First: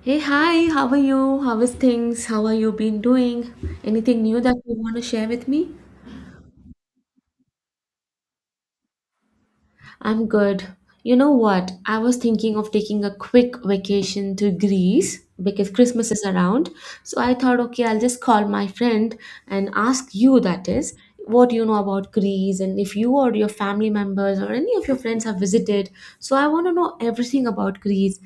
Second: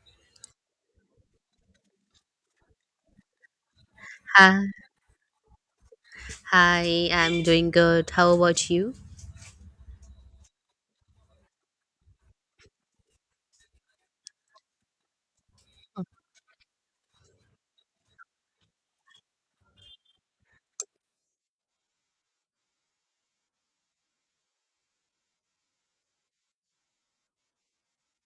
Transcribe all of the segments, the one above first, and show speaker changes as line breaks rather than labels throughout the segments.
Hey, hi, how are you? How is things? How are you been doing? Anything new that
Hi,
you want to share with me?
hi, I'm doing good. How about you?
I'm good. You know what? I was thinking of taking a quick vacation to Greece because Christmas is around. So I thought, okay, I'll just call my friend and ask you, that is, what you know about Greece and if you or your family members or any of your friends have visited. So I want to know everything about Greece.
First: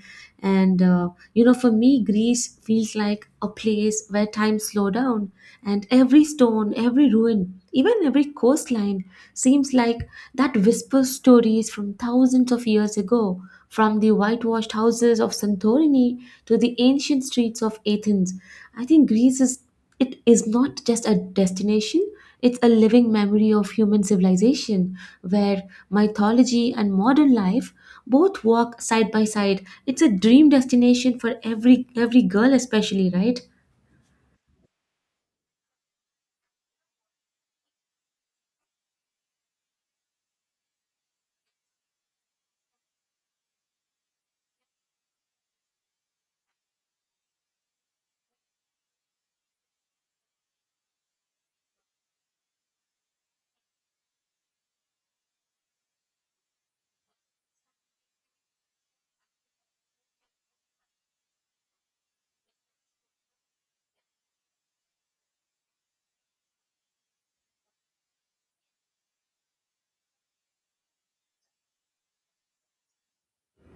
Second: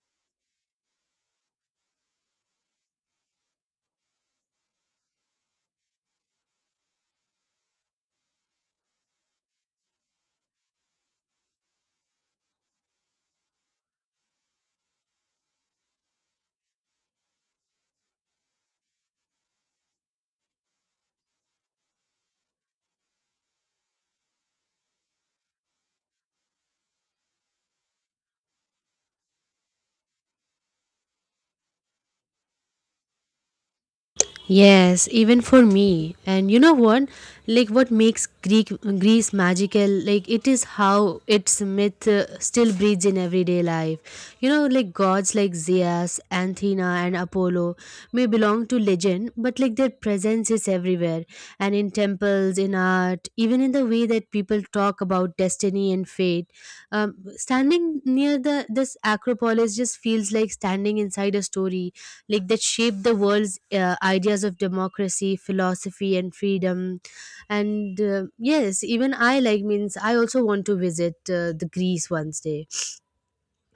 For me, Greece feels like a place where time slow down and every stone, every ruin even every coastline seems like that whispers stories from thousands of years ago, from the whitewashed houses of Santorini to the ancient streets of Athens. I think Greece is it is not just a destination, it's a living memory of human civilization where mythology and modern life both walk side by side. It's a dream destination for every girl especially, right?
Yes, even for me. And you know what? Like what makes Greek Greece magical? Like it is how its myth still breathes in everyday life. You know, like gods like Zeus, Athena and Apollo may belong to legend, but like their presence is everywhere and in temples, in art, even in the way that people talk about destiny and fate. Standing near the this Acropolis just feels like standing inside a story, like that shaped the world's ideas of democracy, philosophy, and freedom. And yes, even I like means I also want to visit the Greece one day.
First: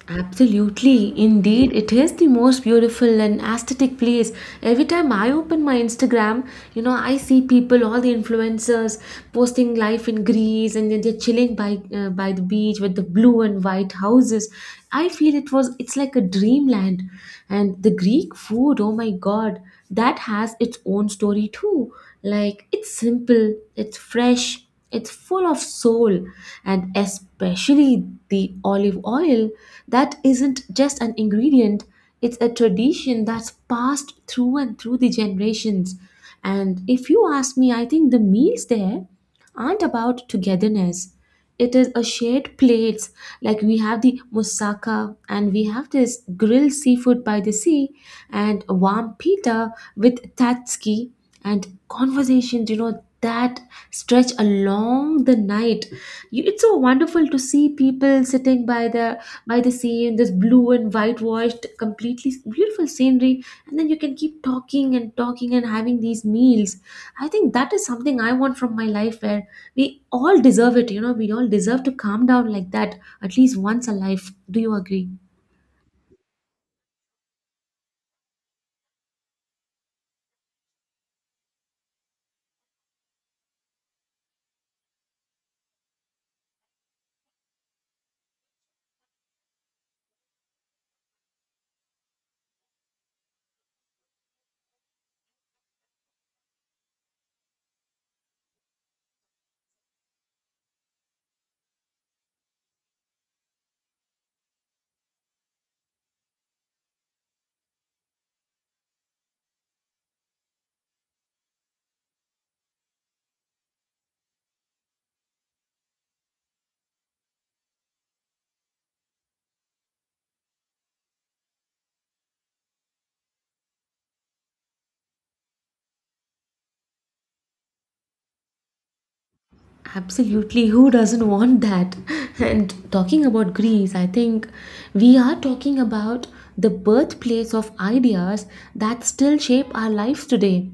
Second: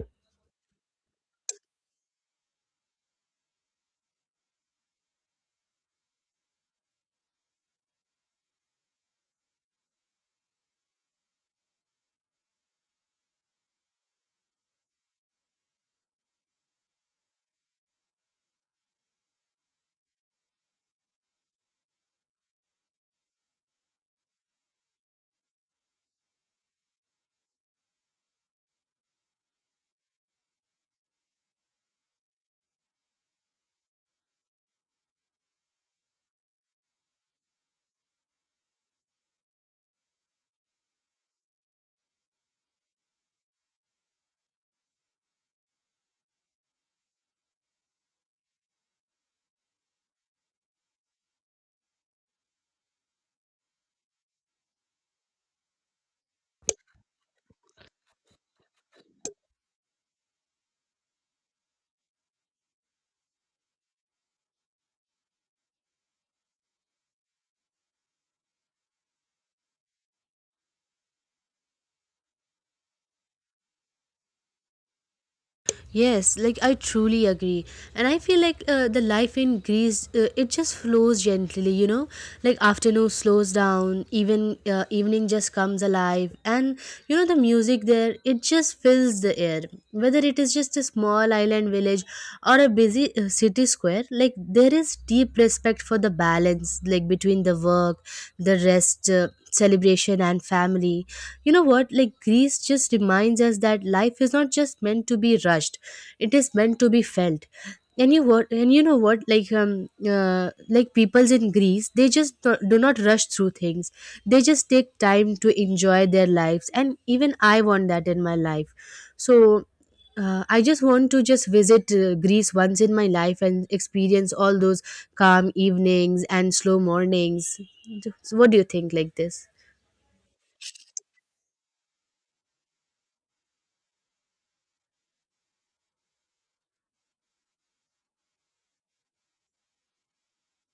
Absolutely. Indeed, it is the most beautiful and aesthetic place. Every time I open my Instagram, you know, I see people, all the influencers posting life in Greece, and then they're chilling by the beach with the blue and white houses. I feel it was it's like a dreamland. And the Greek food, oh my God, that has its own story too. Like it's simple, it's fresh, it's full of soul, and especially the olive oil that isn't just an ingredient, it's a tradition that's passed through the generations. And if you ask me, I think the meals there aren't about togetherness, it is a shared plates, like we have the moussaka and we have this grilled seafood by the sea and warm pita with tatsuki and conversations, you know, that stretch along the night. It's so wonderful to see people sitting by the sea in this blue and whitewashed, completely beautiful scenery, and then you can keep talking and talking and having these meals. I think that is something I want from my life, where we all deserve it. You know, we all deserve to calm down like that at least once a life. Do you agree?
Yes, like I truly agree. And I feel like the life in Greece it just flows gently, you know? Like afternoon slows down, even evening just comes alive and you know the music there it just fills the air. Whether it is just a small island village or a busy city square, like there is deep respect for the balance like between the work, the rest celebration and family. You know what, like Greece just reminds us that life is not just meant to be rushed, it is meant to be felt. And you what, and you know what, uh, like peoples in Greece, they just do not rush through things. They just take time to enjoy their lives, and even I want that in my life. So I just want to just visit Greece once in my life and experience all those calm evenings and slow mornings. So what do you think like this?
Absolutely, who doesn't want that? And talking about Greece, I think we are talking about the birthplace of ideas that still shape our lives today.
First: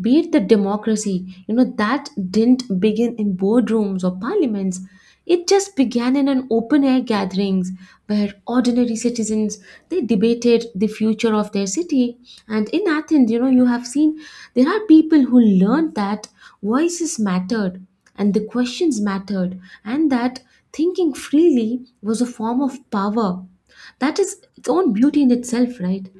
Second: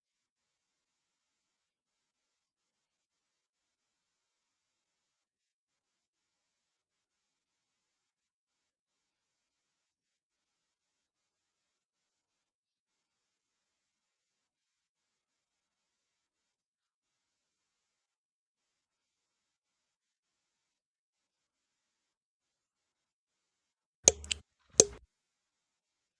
Be it the democracy, you know, that didn't begin in boardrooms or parliaments. It just began in an open air gatherings where ordinary citizens they debated the future of their city. And in Athens, you know, you have seen there are people who learned that voices mattered and the questions mattered, and that thinking freely was a form of power. That is its own beauty in itself, right?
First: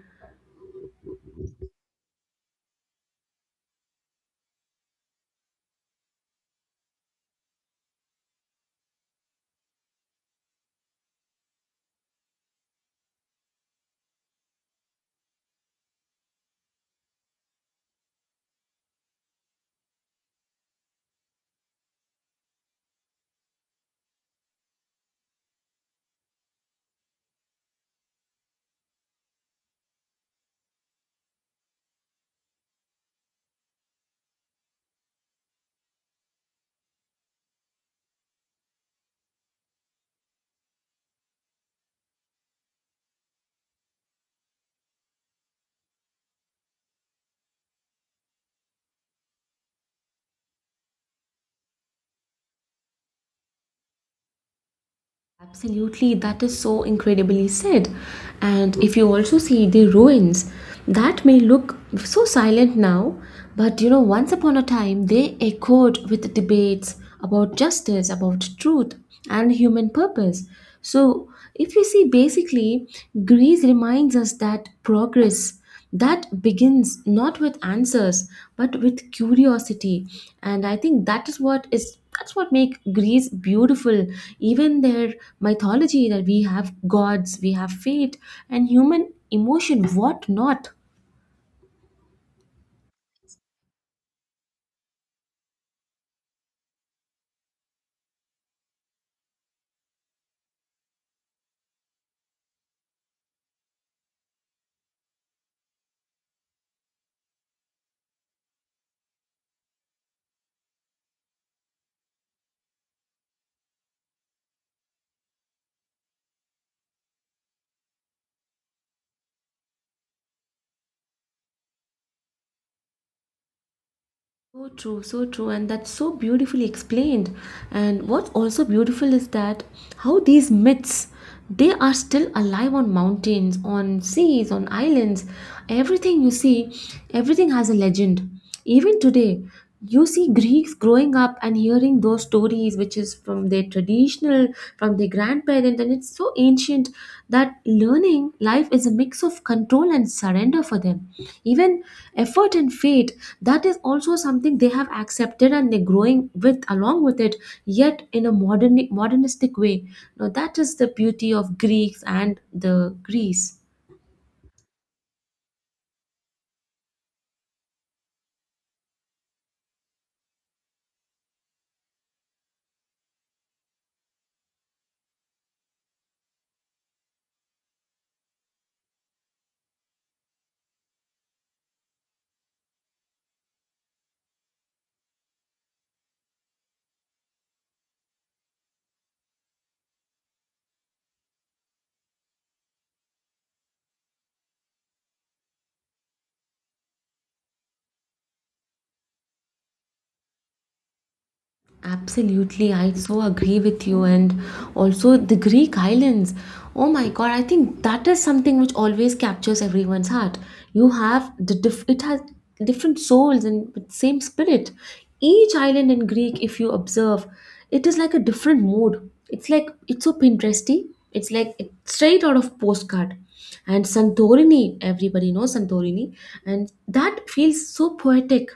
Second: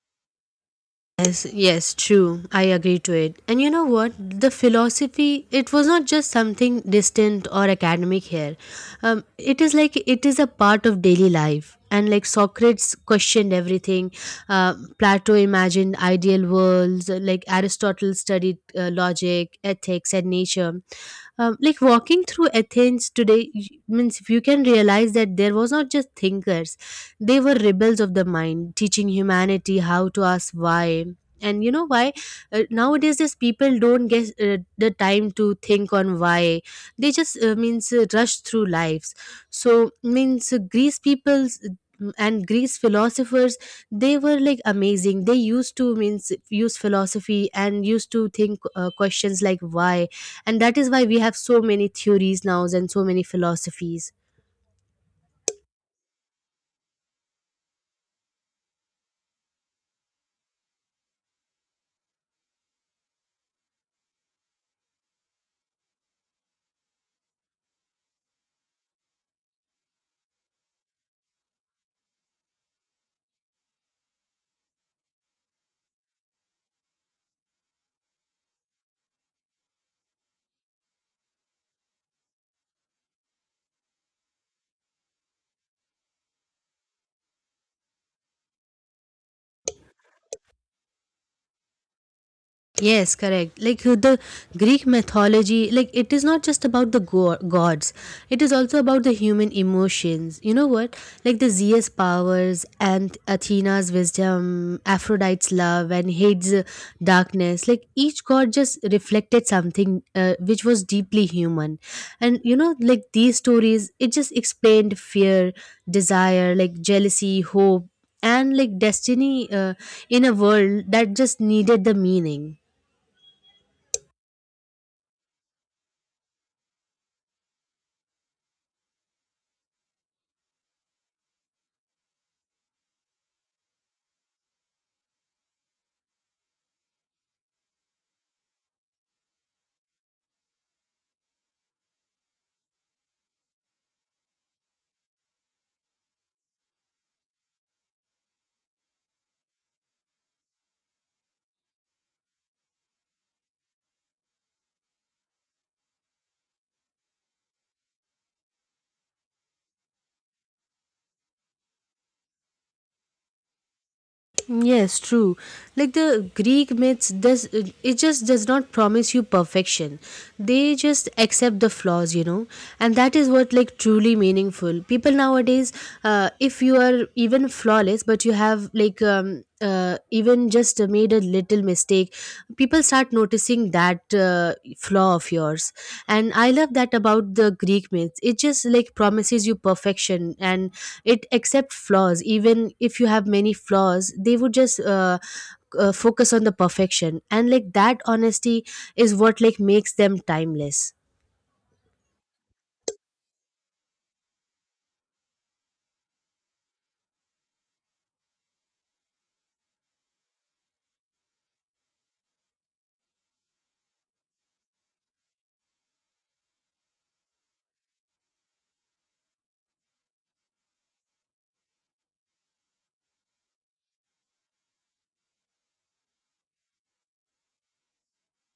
Yes, yes, true. I agree to it. And you know what? The philosophy, it was not just something distant or academic here. It is like it is a part of daily life. And like Socrates questioned everything, Plato imagined ideal worlds, like Aristotle studied logic, ethics, and nature. Like walking through Athens today, means if you can realize that there was not just thinkers, they were rebels of the mind, teaching humanity how to ask why. And you know why, nowadays these people don't get the time to think on why. They just means rush through lives. So means Greece people's, and Greece philosophers, they were like amazing. They used to means use philosophy and used to think questions like why, and that is why we have so many theories now and so many philosophies.
Absolutely, that is so incredibly said. And if you also see the ruins, that may look so silent now, but you know, once upon a time they echoed with debates about justice, about truth, and human purpose. So, if you see, basically, Greece reminds us that progress that begins not with answers but with curiosity. And I think that is what is that's what make Greece beautiful, even their mythology, that we have gods, we have fate and human emotion, what not.
Yes, correct. Like the Greek mythology, like it is not just about the gods, it is also about the human emotions. You know what? Like the Zeus' powers and Athena's wisdom, Aphrodite's love, and Hades' darkness. Like each god just reflected something which was deeply human. And you know, like these stories, it just explained fear, desire, like jealousy, hope, and like destiny in a world that just needed the meaning.
So true, so true, and that's so beautifully explained. And what's also beautiful is that how these myths they are still alive on mountains, on seas, on islands. Everything you see, everything has a legend. Even today, you see Greeks growing up and hearing those stories which is from their traditional, from their grandparent, and it's so ancient that learning life is a mix of control and surrender for them, even effort and fate, that is also something they have accepted and they're growing with along with it, yet in a modernistic way. Now that is the beauty of Greeks and the Greece.
Yes, true. Like the Greek myths, does it just does not promise you perfection. They just accept the flaws, you know, and that is what like truly meaningful. People nowadays, if you are even flawless, but you have like even just made a little mistake, people start noticing that flaw of yours. And I love that about the Greek myths. It just like promises you perfection, and it accepts flaws. Even if you have many flaws, they would just focus on the perfection, and like that honesty is what like makes them timeless.
Absolutely, I so agree with you. And also the Greek islands. Oh my God, I think that is something which always captures everyone's heart. You have the diff- It has different souls and with same spirit. Each island in Greek, if you observe, it is like a different mood. It's like it's so Pinteresty. It's like it's straight out of postcard. And Santorini, everybody knows Santorini, and that feels so poetic,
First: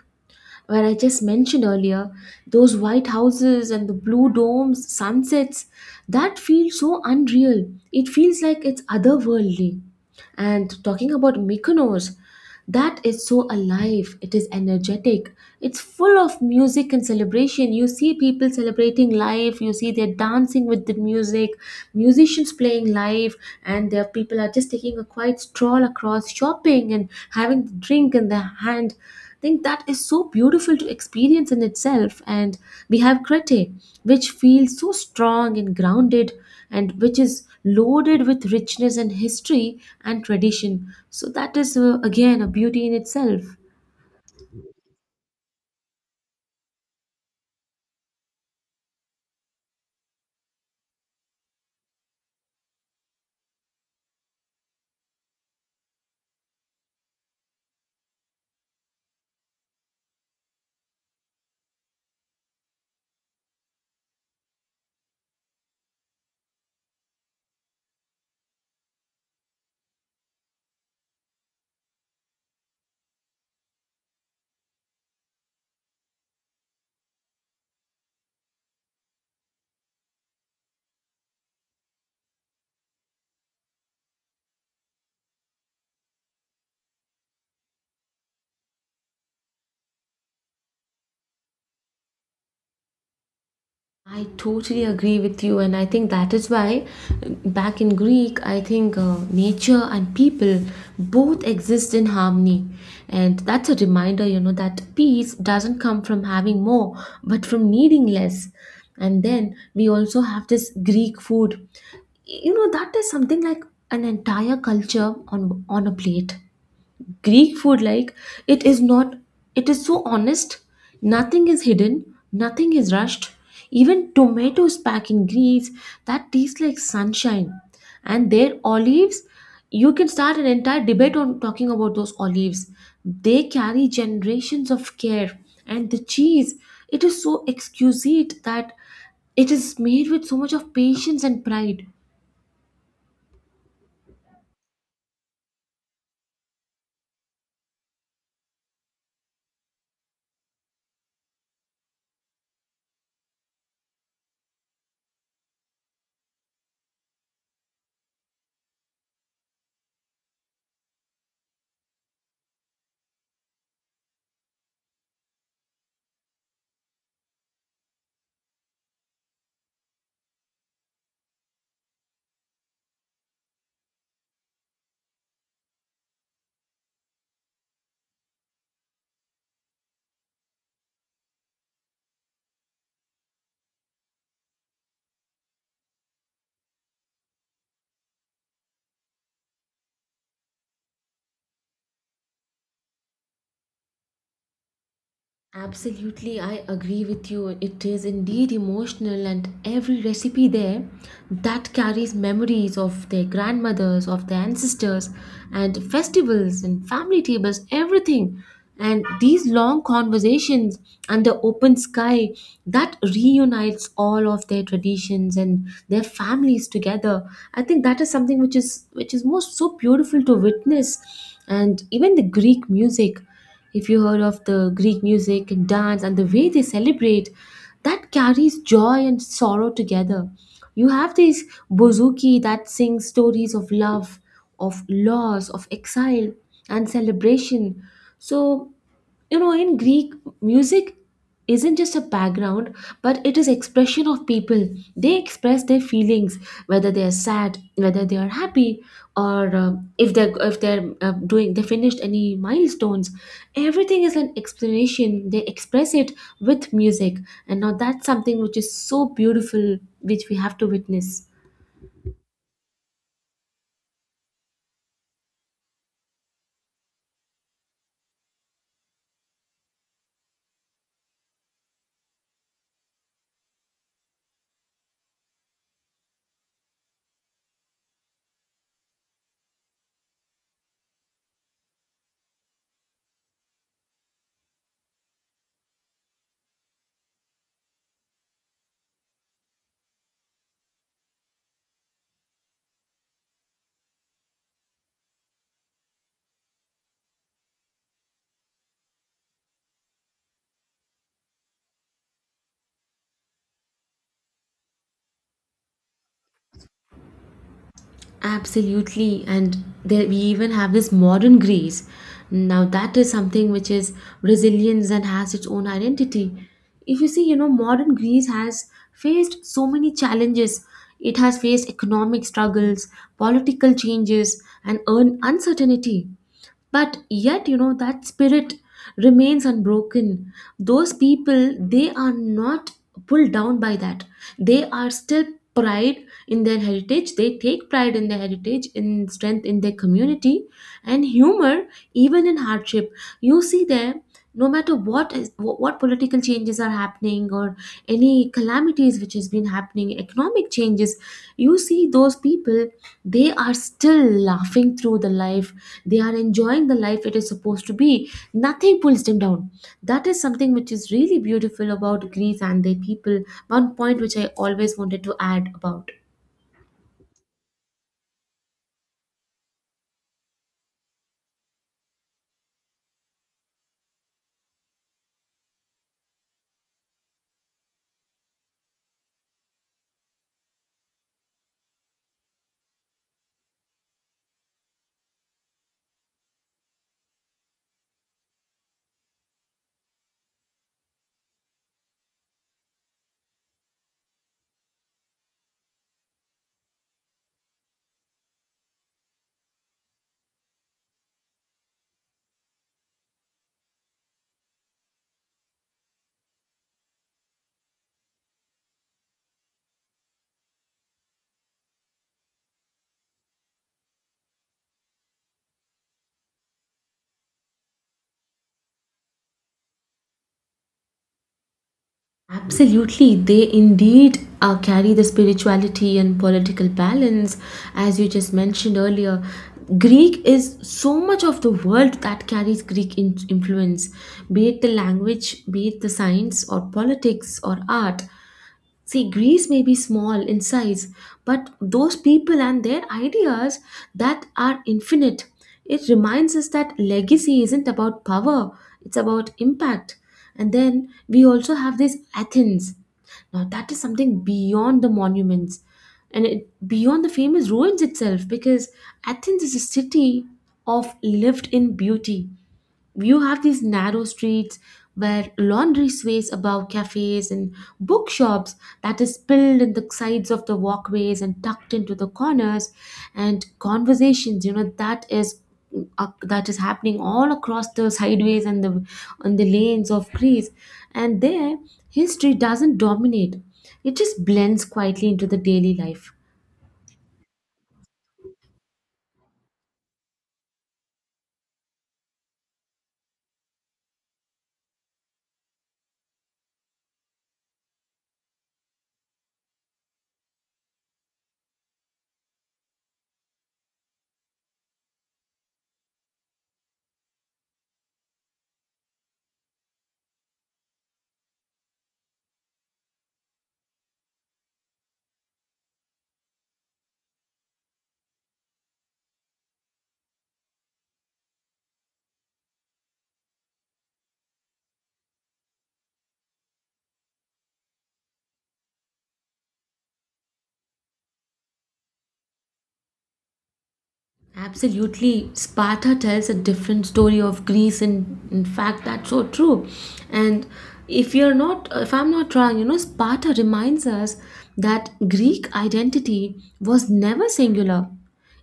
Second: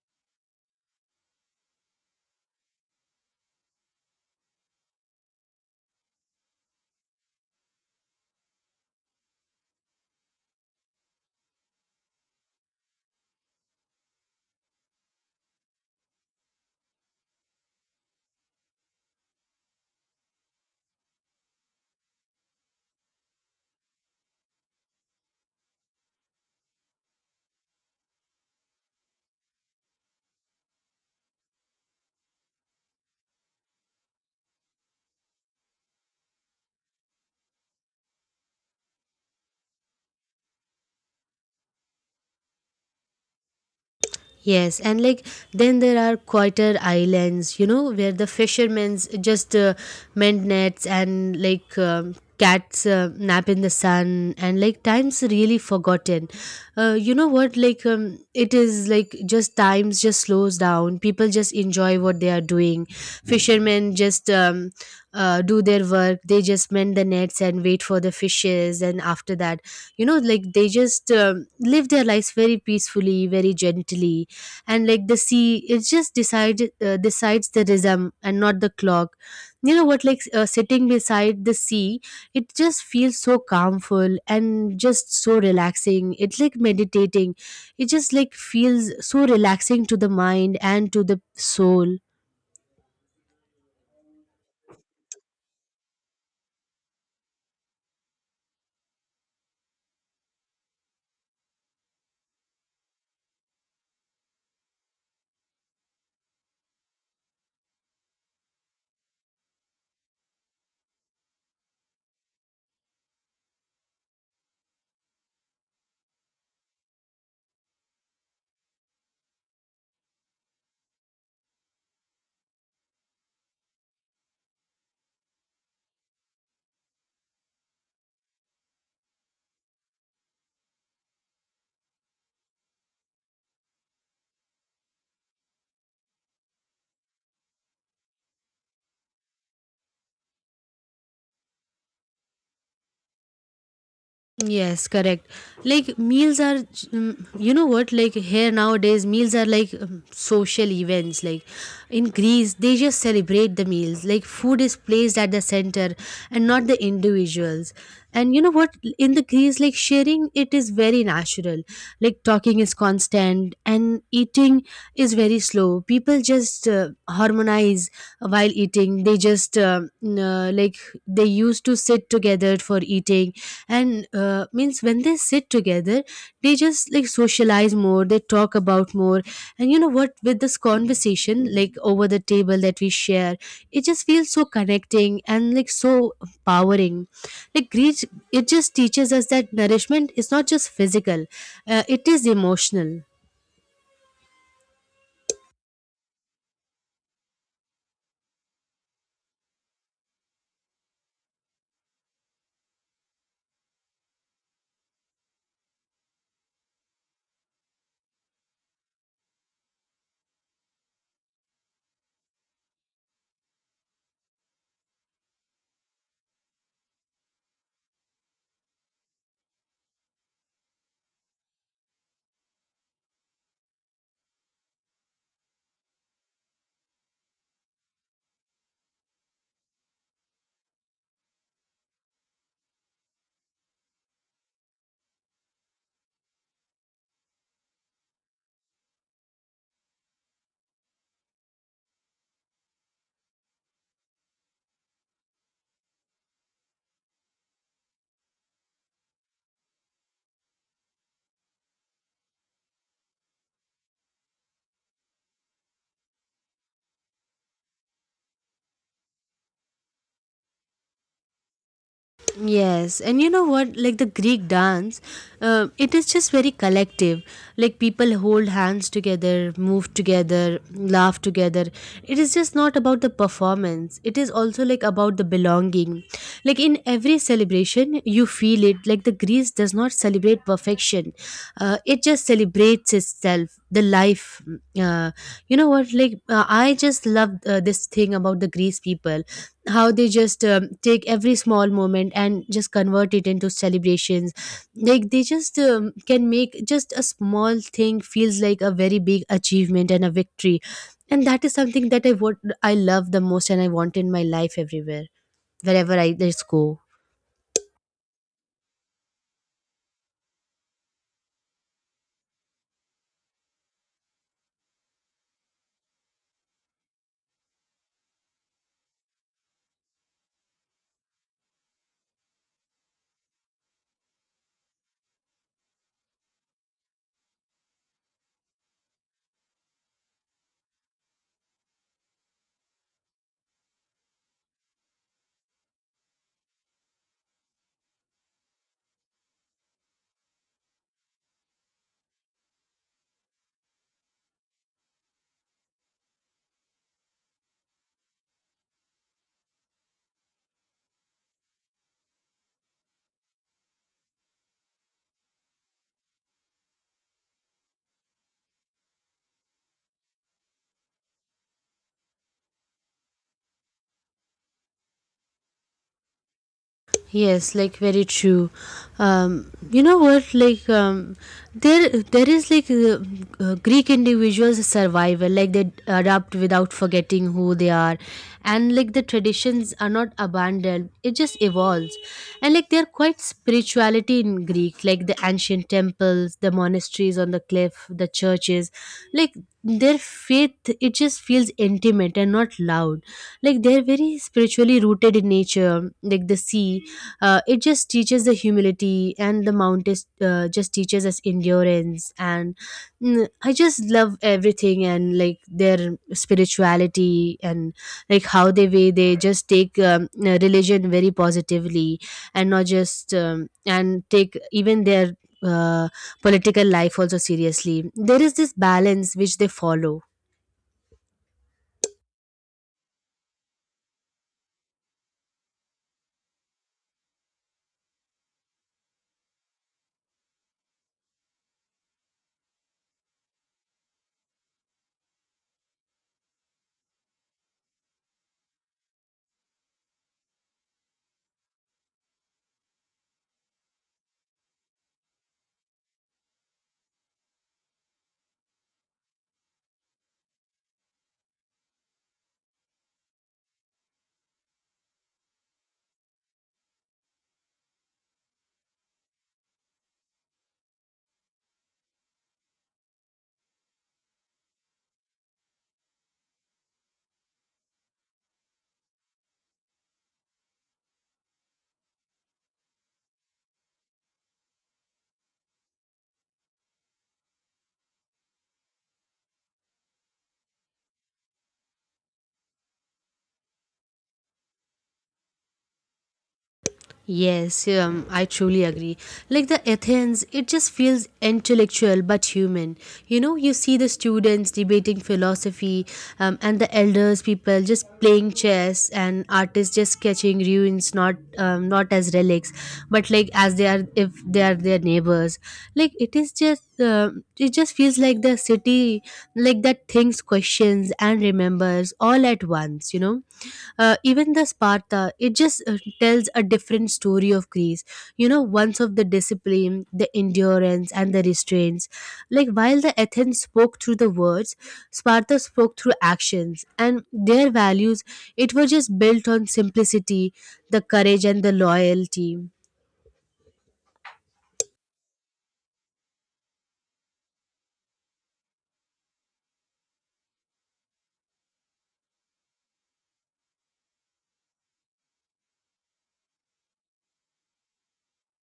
where I just mentioned earlier, those white houses and the blue domes, sunsets, that feels so unreal. It feels like it's otherworldly. And talking about Mykonos, that is so alive. It is energetic. It's full of music and celebration. You see people celebrating life. You see they're dancing with the music, musicians playing live, and their people are just taking a quiet stroll across, shopping and having the drink in their hand. I think that is so beautiful to experience in itself. And we have Crete, which feels so strong and grounded and which is loaded with richness and history and tradition. So that is again a beauty in itself.
Yes, and like then there are quieter islands, you know, where the fishermen's just mend nets, and like cats nap in the sun, and like time's really forgotten. You know what? Like it is like just times just slows down. People just enjoy what they are doing. Fishermen just do their work. They just mend the nets and wait for the fishes, and after that, you know, like they just live their lives very peacefully, very gently. And like the sea, it just decided decides the rhythm and not the clock. You know what, like sitting beside the sea, it just feels so calmful and just so relaxing. It's like meditating. It just like feels so relaxing to the mind and to the soul.
I totally agree with you, and I think that is why back in Greek, I think nature and people both exist in harmony. And that's a reminder, you know, that peace doesn't come from having more, but from needing less. And then we also have this Greek food. You know, that is something like an entire culture on a plate. Greek food, like it is not, it is so honest. Nothing is hidden, nothing is rushed. Even tomatoes packed in grease that taste like sunshine. And their olives, you can start an entire debate on talking about those olives. They carry generations of care. And the cheese, it is so exquisite that it is made with so much of patience and pride.
Yes, correct. Like meals are, you know what? Like here nowadays, meals are like social events. Like in Greece, they just celebrate the meals. Like food is placed at the center and not the individuals. And you know what? In the Greece, like sharing, it is very natural. Like talking is constant and eating is very slow. People just harmonize while eating. They just like they used to sit together for eating, and means when they sit together, they just like socialize more, they talk about more. And you know what, with this conversation like over the table that we share, it just feels so connecting and like so empowering. Like grief, it just teaches us that nourishment is not just physical, it is emotional.
Absolutely, I agree with you. It is indeed emotional, and every recipe there that carries memories of their grandmothers, of their ancestors, and festivals and family tables, everything. And these long conversations under open sky that reunites all of their traditions and their families together. I think that is something which is most so beautiful to witness, and even the Greek music. If you heard of the Greek music and dance and the way they celebrate, that carries joy and sorrow together. You have this bouzouki that sings stories of love, of loss, of exile, and celebration. So you know in Greek, music isn't just a background, but it is expression of people, they express their feelings, whether they are sad, whether they are happy, or if they're doing they finished any milestones, everything is an explanation, they express it with music. And now that's something which is so beautiful which we have to witness.
Yes, and you know what? Like the Greek dance, it is just very collective. Like people hold hands together, move together, laugh together. It is just not about the performance, it is also like about the belonging. Like in every celebration, you feel it. Like the Greece does not celebrate perfection, it just celebrates itself the life. You know what, like I just love this thing about the Greece people, how they just take every small moment and just convert it into celebrations. Like they just can make just a small thing feels like a very big achievement and a victory. And that is something that I love the most, and I want in my life everywhere, wherever I just go.
Absolutely, and there we even have this modern Greece. Now that is something which is Brazilians and has its own identity. If you see, you know, modern Greece has faced so many challenges. It has faced economic struggles, political changes, and uncertainty, but yet you know that spirit remains unbroken. Those people, they are not pulled down by that, they are still pride in their heritage, they take pride in their heritage, in strength, in their community and humor, even in hardship. You see there, no matter what is what political changes are happening or any calamities which has been happening, economic changes, you see those people, they are still laughing through the life, they are enjoying the life it is supposed to be, nothing pulls them down. That is something which is really beautiful about Greece and their people. One point which I always wanted to add about.
Yes, like very true. You know what? There is like Greek individuals survival. Like they adapt without forgetting who they are, and like the traditions are not abandoned. It just evolves, and like they're quite spirituality in Greek. Like the ancient temples, the monasteries on the cliff, the churches, like their faith. It just feels intimate and not loud. Like they're very spiritually rooted in nature, like the sea. It just teaches the humility, and the mount is, just teaches us endurance and, I just love everything, and like their spirituality, and like how they way they just take religion very positively, and not just and take even their uh, political life also seriously. There is this balance which they follow.
Absolutely, they indeed carry the spirituality and political balance, as you just mentioned earlier. Greek is so much of the world that carries Greek influence, be it the language, be it the science, or politics, or art. See, Greece may be small in size, but those people and their ideas that are infinite. It reminds us that legacy isn't about power, it's about impact. And then we also have this Athens. Now, that is something beyond the monuments and it, beyond the famous ruins itself, because Athens is a city of lived in beauty. You have these narrow streets where laundry sways above cafes and bookshops that is spilled in the sides of the walkways and tucked into the corners, and conversations, you know, that is happening all across the sideways and the on the lanes of Greece. And there, history doesn't dominate, it just blends quietly into the daily life.
Yes, I truly agree. Like the Athens, it just feels intellectual but human. You know, you see the students debating philosophy, and the elders, people just playing chess, and artists just sketching ruins, not as relics, but like as they are if they are their neighbors. Like it is just, it just feels like the city, like that thinks, questions, and remembers all at once. You know, even the Sparta, it just tells a different story of Greece, you know, once of the discipline, the endurance, and the restraints. Like while the Athens spoke through the words, Sparta spoke through actions, and their values, it was just built on simplicity, the courage, and the loyalty.
Absolutely. Sparta tells a different story of Greece, and in fact that's so true. And if I'm not wrong, you know, Sparta reminds us that Greek identity was never singular.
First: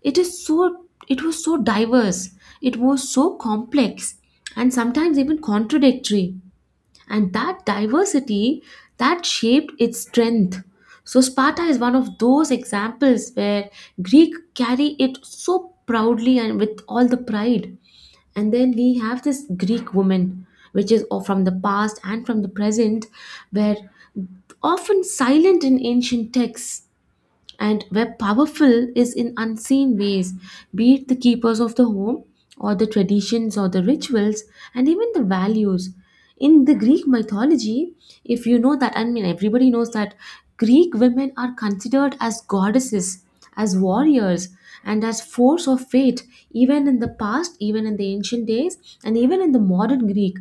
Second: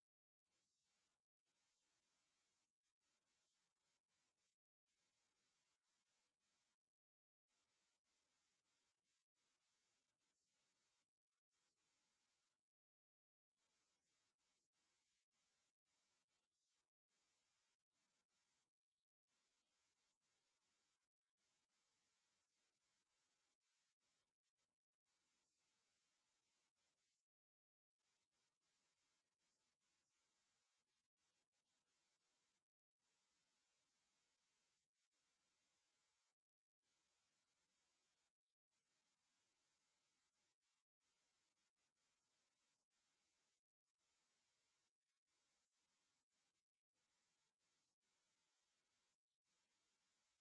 It is so it was so diverse. It was so complex and sometimes even contradictory, and that diversity that shaped its strength. So Sparta is one of those examples where Greek carry it so proudly and with all the pride. And then we have this Greek woman which is from the past and from the present, where often silent in ancient texts and were powerful is in unseen ways, be it the keepers of the home or the traditions or the rituals and even the values. In the Greek mythology, if you know that, I mean, everybody knows that Greek women are considered as goddesses, as warriors, and as force of fate, even in the past, even in the ancient days, and even in the modern Greek,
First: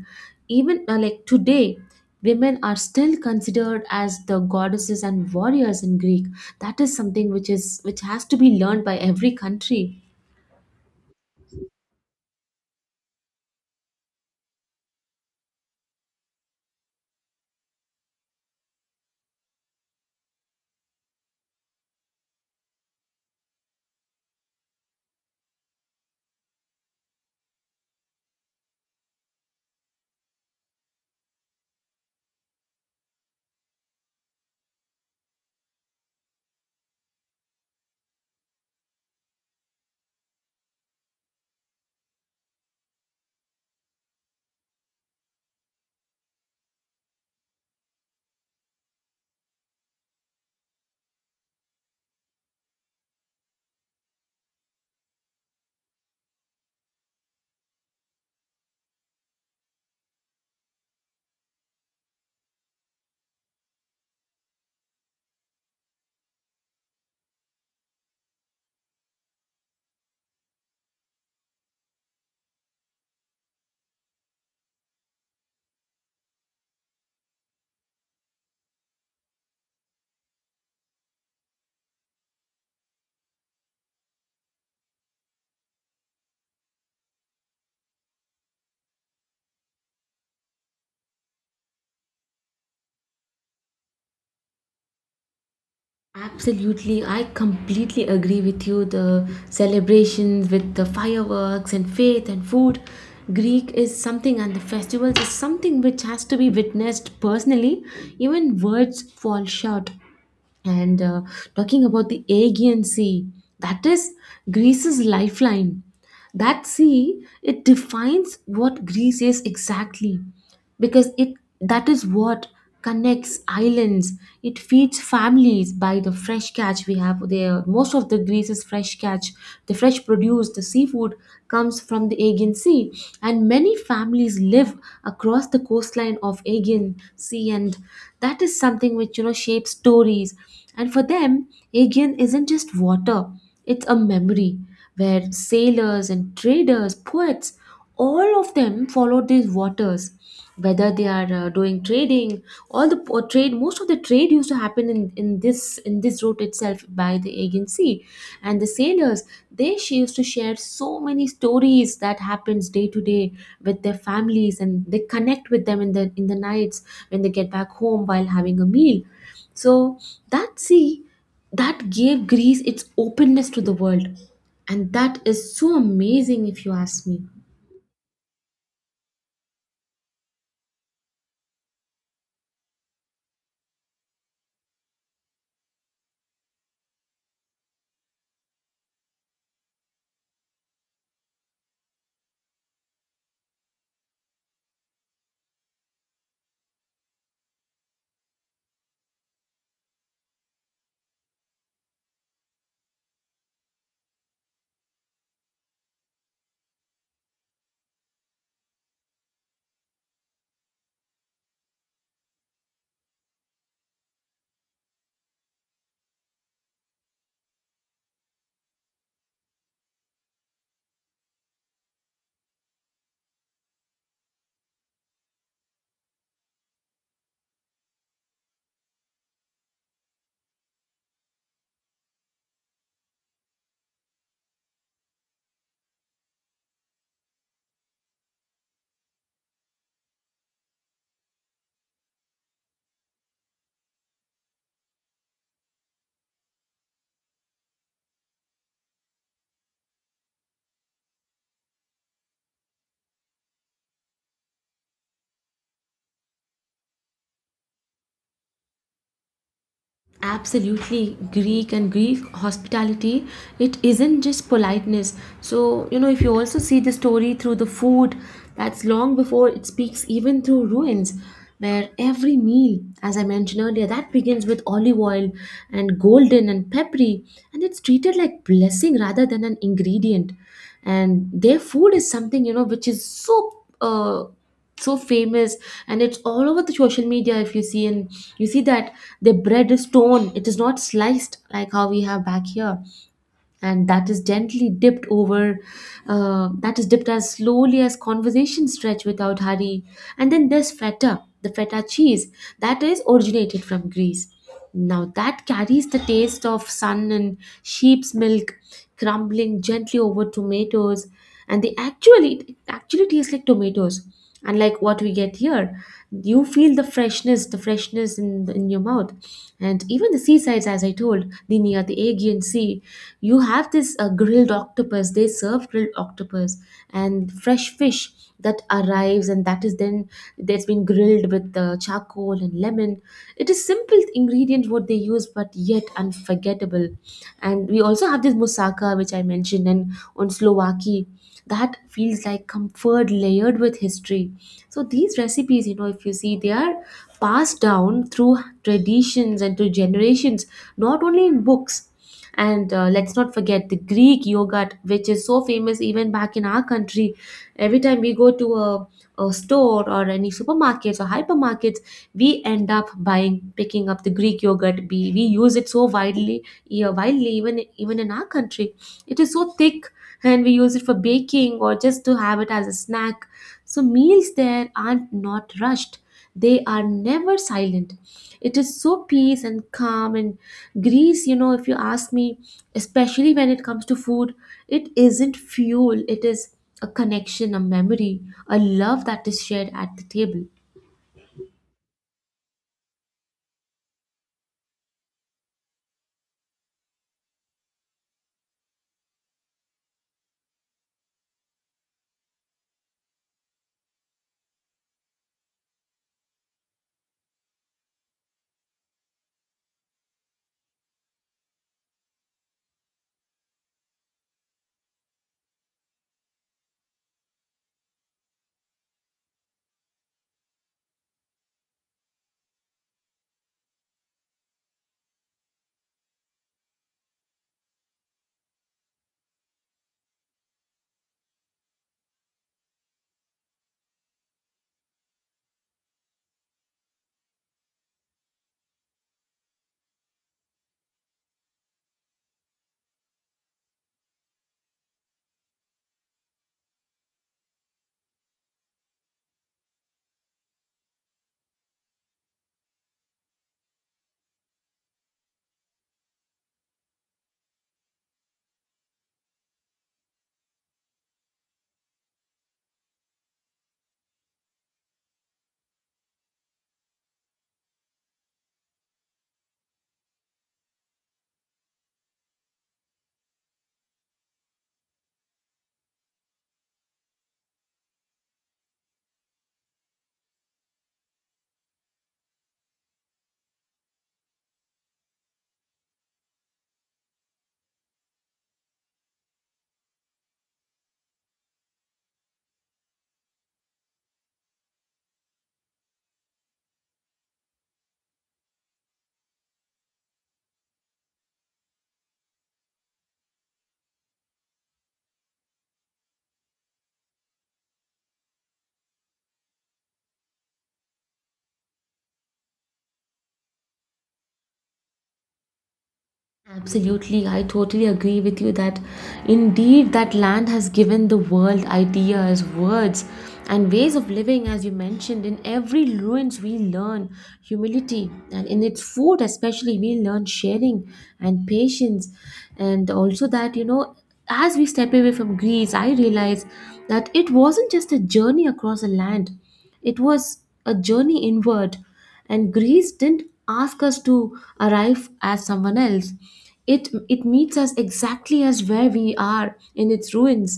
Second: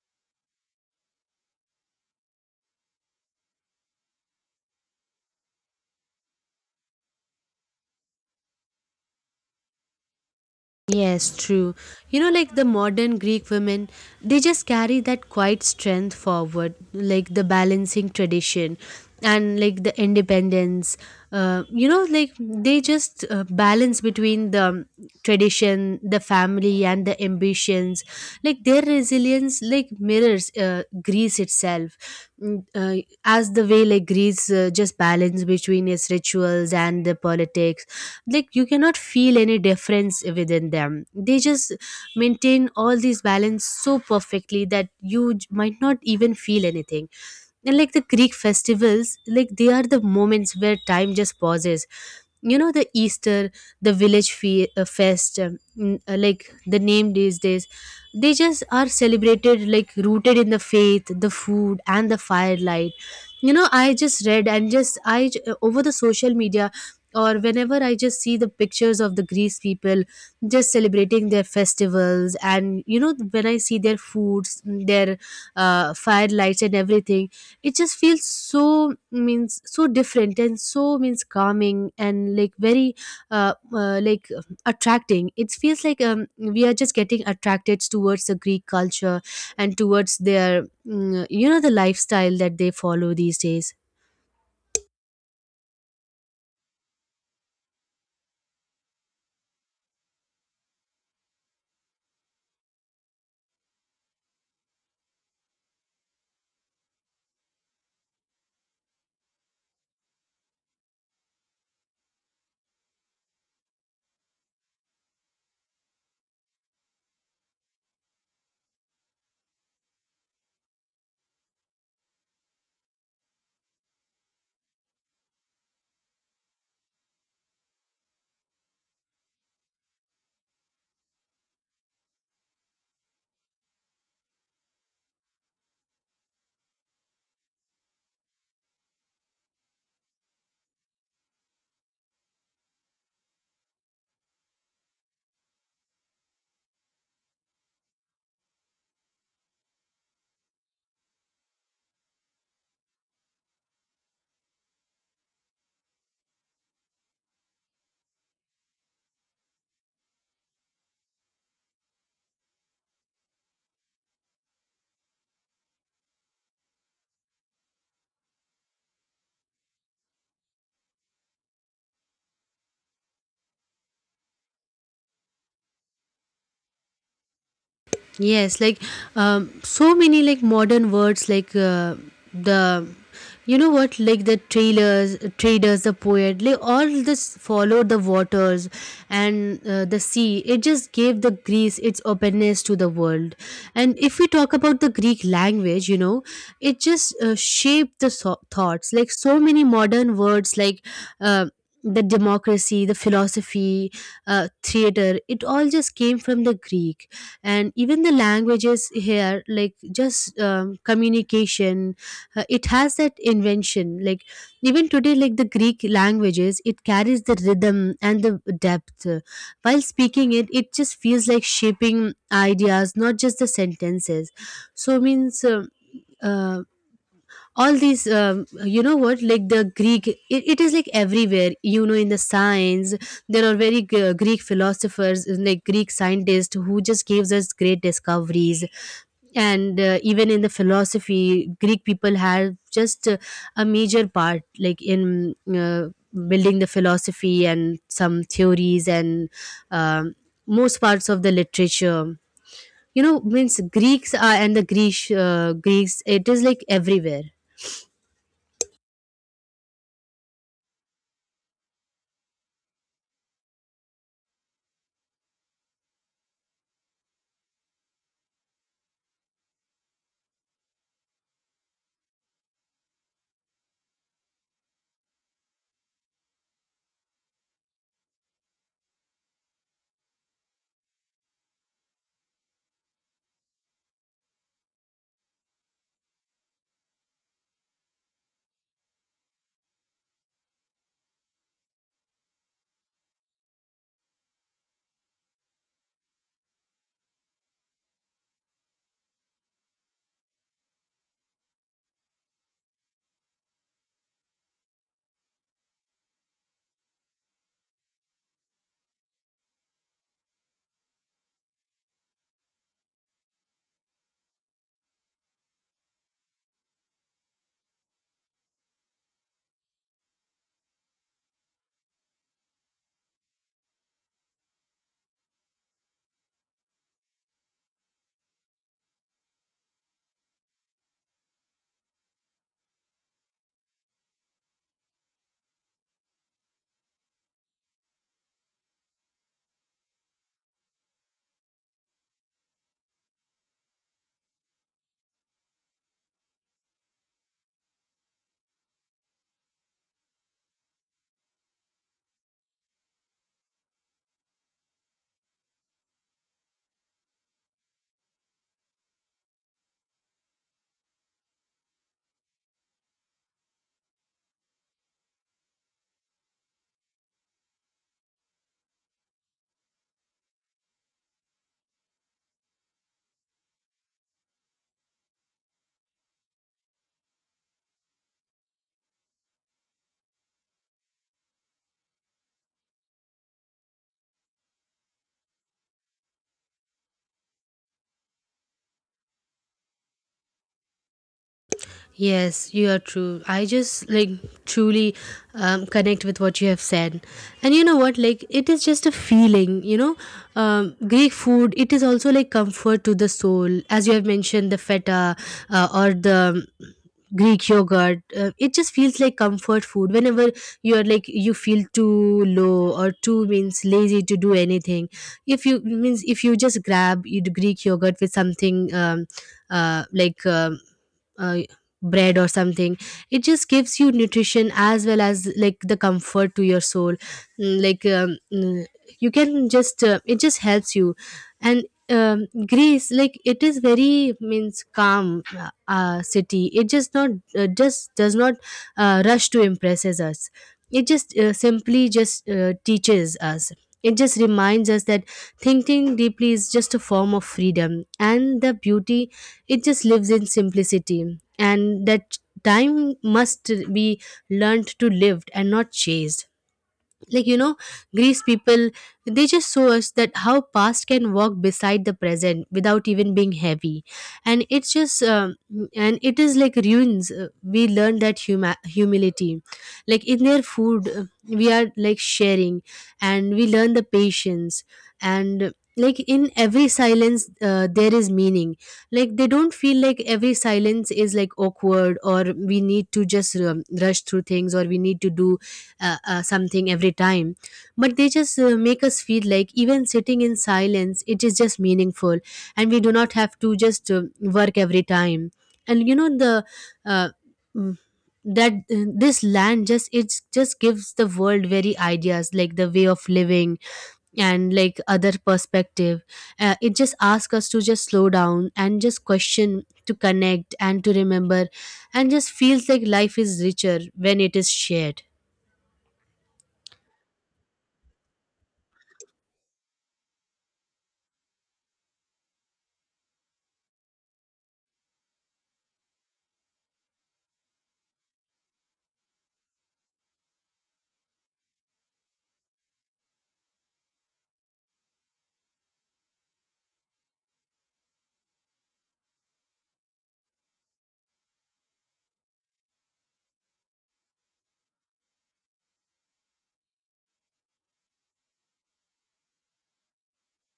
even like today women are still considered as the goddesses and warriors in Greek. That is something which is which has to be learned by every country.
Yes, true. You know, like the modern Greek women, they just carry that quiet strength forward, like the balancing tradition and like the independence. You know, like they just balance between the tradition, the family, and the ambitions. Like there is resilience like mirrors greece itself. As the way like greece just balance between its rituals and the politics, like you cannot feel any difference within them. They just maintain all these balance so perfectly that might not even feel anything. And like the greek festivals, like they are the moments where time just pauses. You know, the easter, the village like the name these days, they just are celebrated like rooted in the faith, the food and the firelight. You know, I just read and just over the social media, or whenever I just see the pictures of the greece people just celebrating their festivals, and you know when I see their foods, their firelights and everything, it just feels so means so different and so means calming, and like very attracting. It feels like we are just getting attracted towards the greek culture, and towards their you know, the lifestyle that they follow these days.
Absolutely, I completely agree with you. The celebrations with the fireworks and faith and food, Greek is something, and the festivals is something which has to be witnessed personally. Even words fall short. And talking about the Aegean Sea, that is Greece's lifeline. That sea, it defines what Greece is exactly, because it that is what connects islands. It feeds families by the fresh catch we have there. Most of the Greece's fresh catch, the fresh produce, the seafood comes from the Aegean Sea, and many families live across the coastline of Aegean Sea, and that is something which, you know, shapes stories. And for them, Aegean isn't just water; it's a memory where sailors and traders, poets, all of them followed these waters, whether they are doing trading. All the or trade, most of the trade used to happen in this route itself by the agency. And the sailors, they she used to share so many stories that happens day to day with their families, and they connect with them in the nights when they get back home while having a meal. So that sea, that gave Greece its openness to the world, and that is so amazing if you ask me.
Yes, like so many like modern words like the you know what like the trailers, traders, the poet, like all this followed the waters. And the sea, it just gave the greece its openness to the world. And if we talk about the greek language, you know, it just shaped the thoughts, like so many modern words like uh, the democracy, the philosophy, theater, it all just came from the greek. And even the languages here, like just communication, it has that invention. Like even today, like the greek languages, it carries the rhythm and the depth. While speaking it, it just feels like shaping ideas, not just the sentences. So means uh, all these you know what, like the greek, it is like everywhere. You know, in the science, there are very greek philosophers, like greek scientists who just gives us great discoveries. And even in the philosophy, greek people have just a major part, like in building the philosophy and some theories and um, most parts of the literature. You know, means greeks are, and the greek greeks, it is like everywhere.
Absolutely, Greek and Greek hospitality, it isn't just politeness. So you know, if you also see the story through the food, that's long before it speaks even through ruins, where every meal, as I mentioned earlier, that begins with olive oil and golden and peppery, and it's treated like blessing rather than an ingredient. And their food is something, you know, which is so uh, so famous, and it's all over the social media. If you see, and you see that the bread is torn, it is not sliced like how we have back here, and that is gently dipped over. That is dipped as slowly as conversation stretch without hurry. And then there's feta, the feta cheese, that is originated from Greece. Now, that carries the taste of sun and sheep's milk, crumbling gently over tomatoes, and they actually, it actually tastes like tomatoes unlike what we get here. You feel the freshness, the freshness in your mouth. And even the seasides, as I told, the near the Aegean Sea, you have this grilled octopus. They serve grilled octopus and fresh fish that arrives, and that is then, that's been grilled with charcoal and lemon. It is simple ingredients what they use, but yet unforgettable. And we also have this moussaka which I mentioned, and on Slovakia, that feels like comfort layered with history. So these recipes, you know, if you see, they are passed down through traditions and through generations, not only in books. And let's not forget the Greek yogurt, which is so famous even back in our country. Every time we go to a store or any supermarkets or hypermarkets, we end up picking up the Greek yogurt. We use it so widely, yeah, widely even in our country. It is so thick, and we use it for baking or just to have it as a snack. So meals there are not rushed. They are never silent. It is so peace and calm. And Greece, you know, if you ask me, especially when it comes to food, it isn't fuel, it is a connection, a memory, a love that is shared at the table.
Yes, you are true. I just like truly connect with what you have said. And you know what? Like, it is just a feeling, you know. Greek food, it is also like comfort to the soul. As you have mentioned, the feta or the Greek yogurt, it just feels like comfort food. Whenever you are like, you feel too low or too means lazy to do anything. If you means, if you just grab you Greek yogurt with something uh, like, um, uh, bread or something, it just gives you nutrition as well as like the comfort to your soul. Mm, like um, mm, you can just it just helps you. And um, greece, like it is very means calm uh, city. It just not just does not rush to impresses us. It just simply just teaches us. It just reminds us that thinking deeply is just a form of freedom, and the beauty, it just lives in simplicity, and that time must be learned to live and not chased. Like you know, greece people, they just show us that how past can walk beside the present without even being heavy. And it's just and it is like ruins, we learn that humility, like in their food, we are like sharing, and we learn the patience. And like in every silence, there is meaning. Like they don't feel like every silence is like awkward, or we need to just rush through things, or we need to do something every time. But they just make us feel like even sitting in silence, it is just meaningful, and we do not have to just work every time. And you know the uh, mm, that this land just, it just gives the world very ideas, like the way of living and like other perspective. It just asks us to just slow down and just question, to connect and to remember, and just feels like life is richer when it is shared.
Absolutely, I totally agree with you that indeed that land has given the world ideas, words, and ways of living, as you mentioned. In every ruins, we learn humility, and in its food, especially, we learn sharing and patience. And also, that you know, as we step away from Greece, I realize that it wasn't just a journey across a land, it was a journey inward. And Greece didn't ask us to arrive as someone else. It meets us exactly as where we are. In its ruins,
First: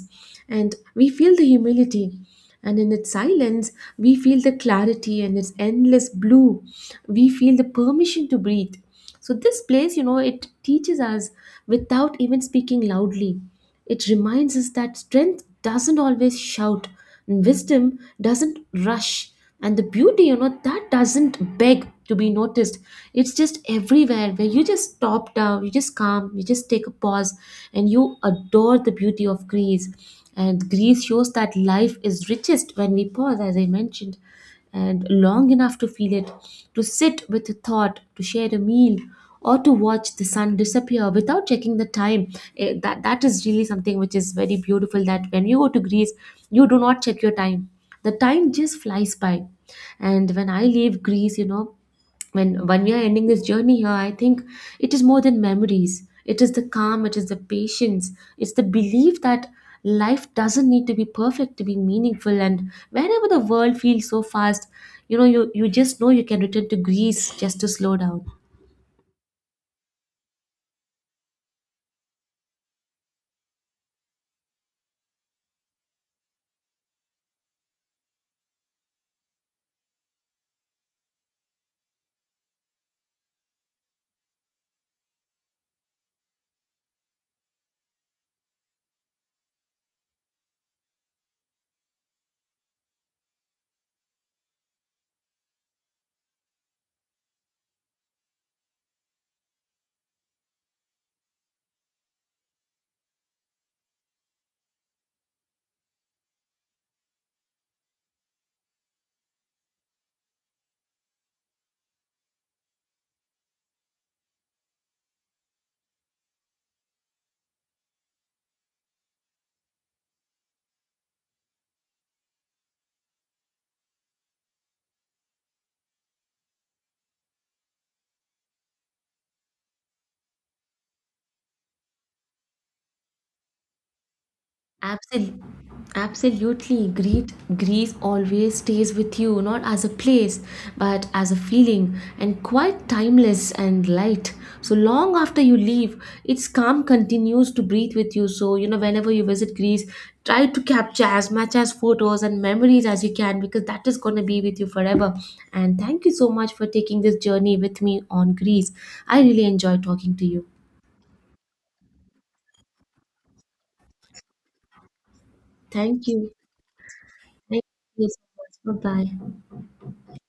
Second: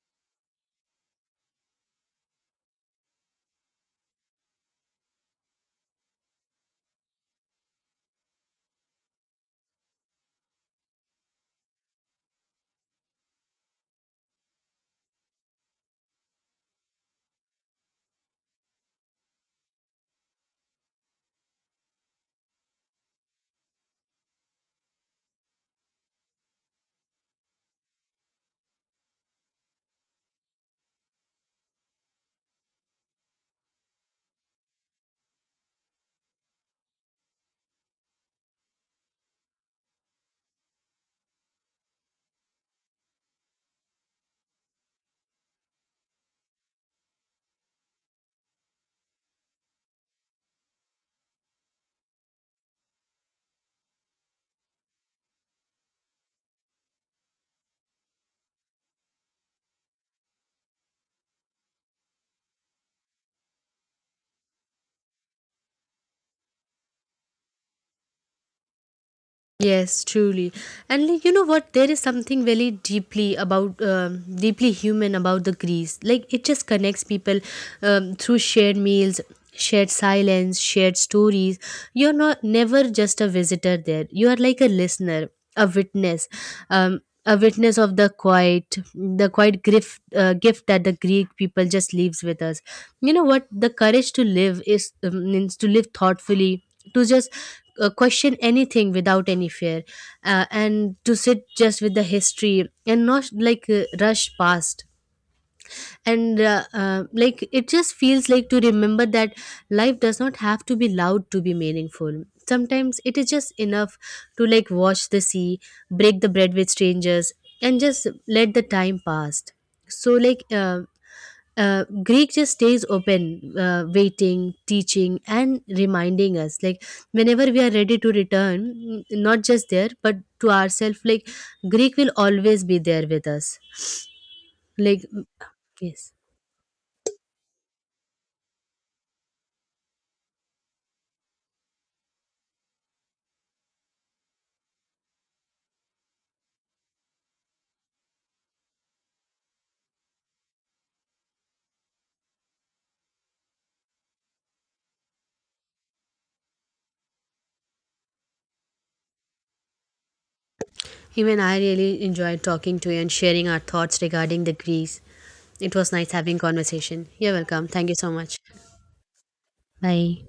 and we feel the humility, and in its silence, we feel the clarity, and its endless blue, we feel the permission to breathe. So this place, you know, it teaches us without even speaking loudly. It reminds us that strength doesn't always shout, and wisdom doesn't rush, and the beauty, you know, that doesn't beg to be noticed. It's just everywhere. Where you just stop down, you just calm, you just take a pause, and you adore the beauty of Greece. And Greece shows that life is richest when we pause, as I mentioned, and long enough to feel it, to sit with a thought, to share a meal, or to watch the sun disappear without checking the time. Eh, that is really something which is very beautiful, that when you go to Greece, you do not check your time. The time just flies by. And when I leave Greece, you know, when we are ending this journey here, I think it is more than memories. It is the calm, it is the patience, it's the belief that life doesn't need to be perfect to be meaningful. And wherever the world feels so fast, you know, you just know you can return to Greece just to slow down.
Yes, truly. And like, you know what? There is something very deeply about, deeply human about the Greece. Like it just connects people through shared meals, shared silence, shared stories. You're not never just a visitor there. You are like a listener, a witness, um, a witness of the quiet gift, gift that the Greek people just leaves with us. You know what? The courage to live is means to live thoughtfully, to just question anything without any fear, and to sit just with the history and not like rush past. And like it just feels like to remember that life does not have to be loud to be meaningful. Sometimes it is just enough to like watch the sea, break the bread with strangers, and just let the time pass. So like greek just stays open, waiting, teaching and reminding us, like whenever we are ready to return, not just there but to ourselves. Like greek will always be there with us, like
Absol-
yes.
Absolutely. Greece always stays with you, not as a place, but as a feeling, and quite timeless and light. So long after you leave, its calm continues to breathe with you. So, you know, whenever you visit Greece, try to capture as much as photos and memories as you can, because that is going to be with you forever. And thank you so much for taking this journey with me on Greece. I really enjoyed talking to you.
Even I really enjoyed talking to you and sharing our thoughts regarding the Greece. It was
Thank
nice
you.
having conversation. You're
Thank
welcome. Thank you
you
so much.
so much. Bye bye.
Bye.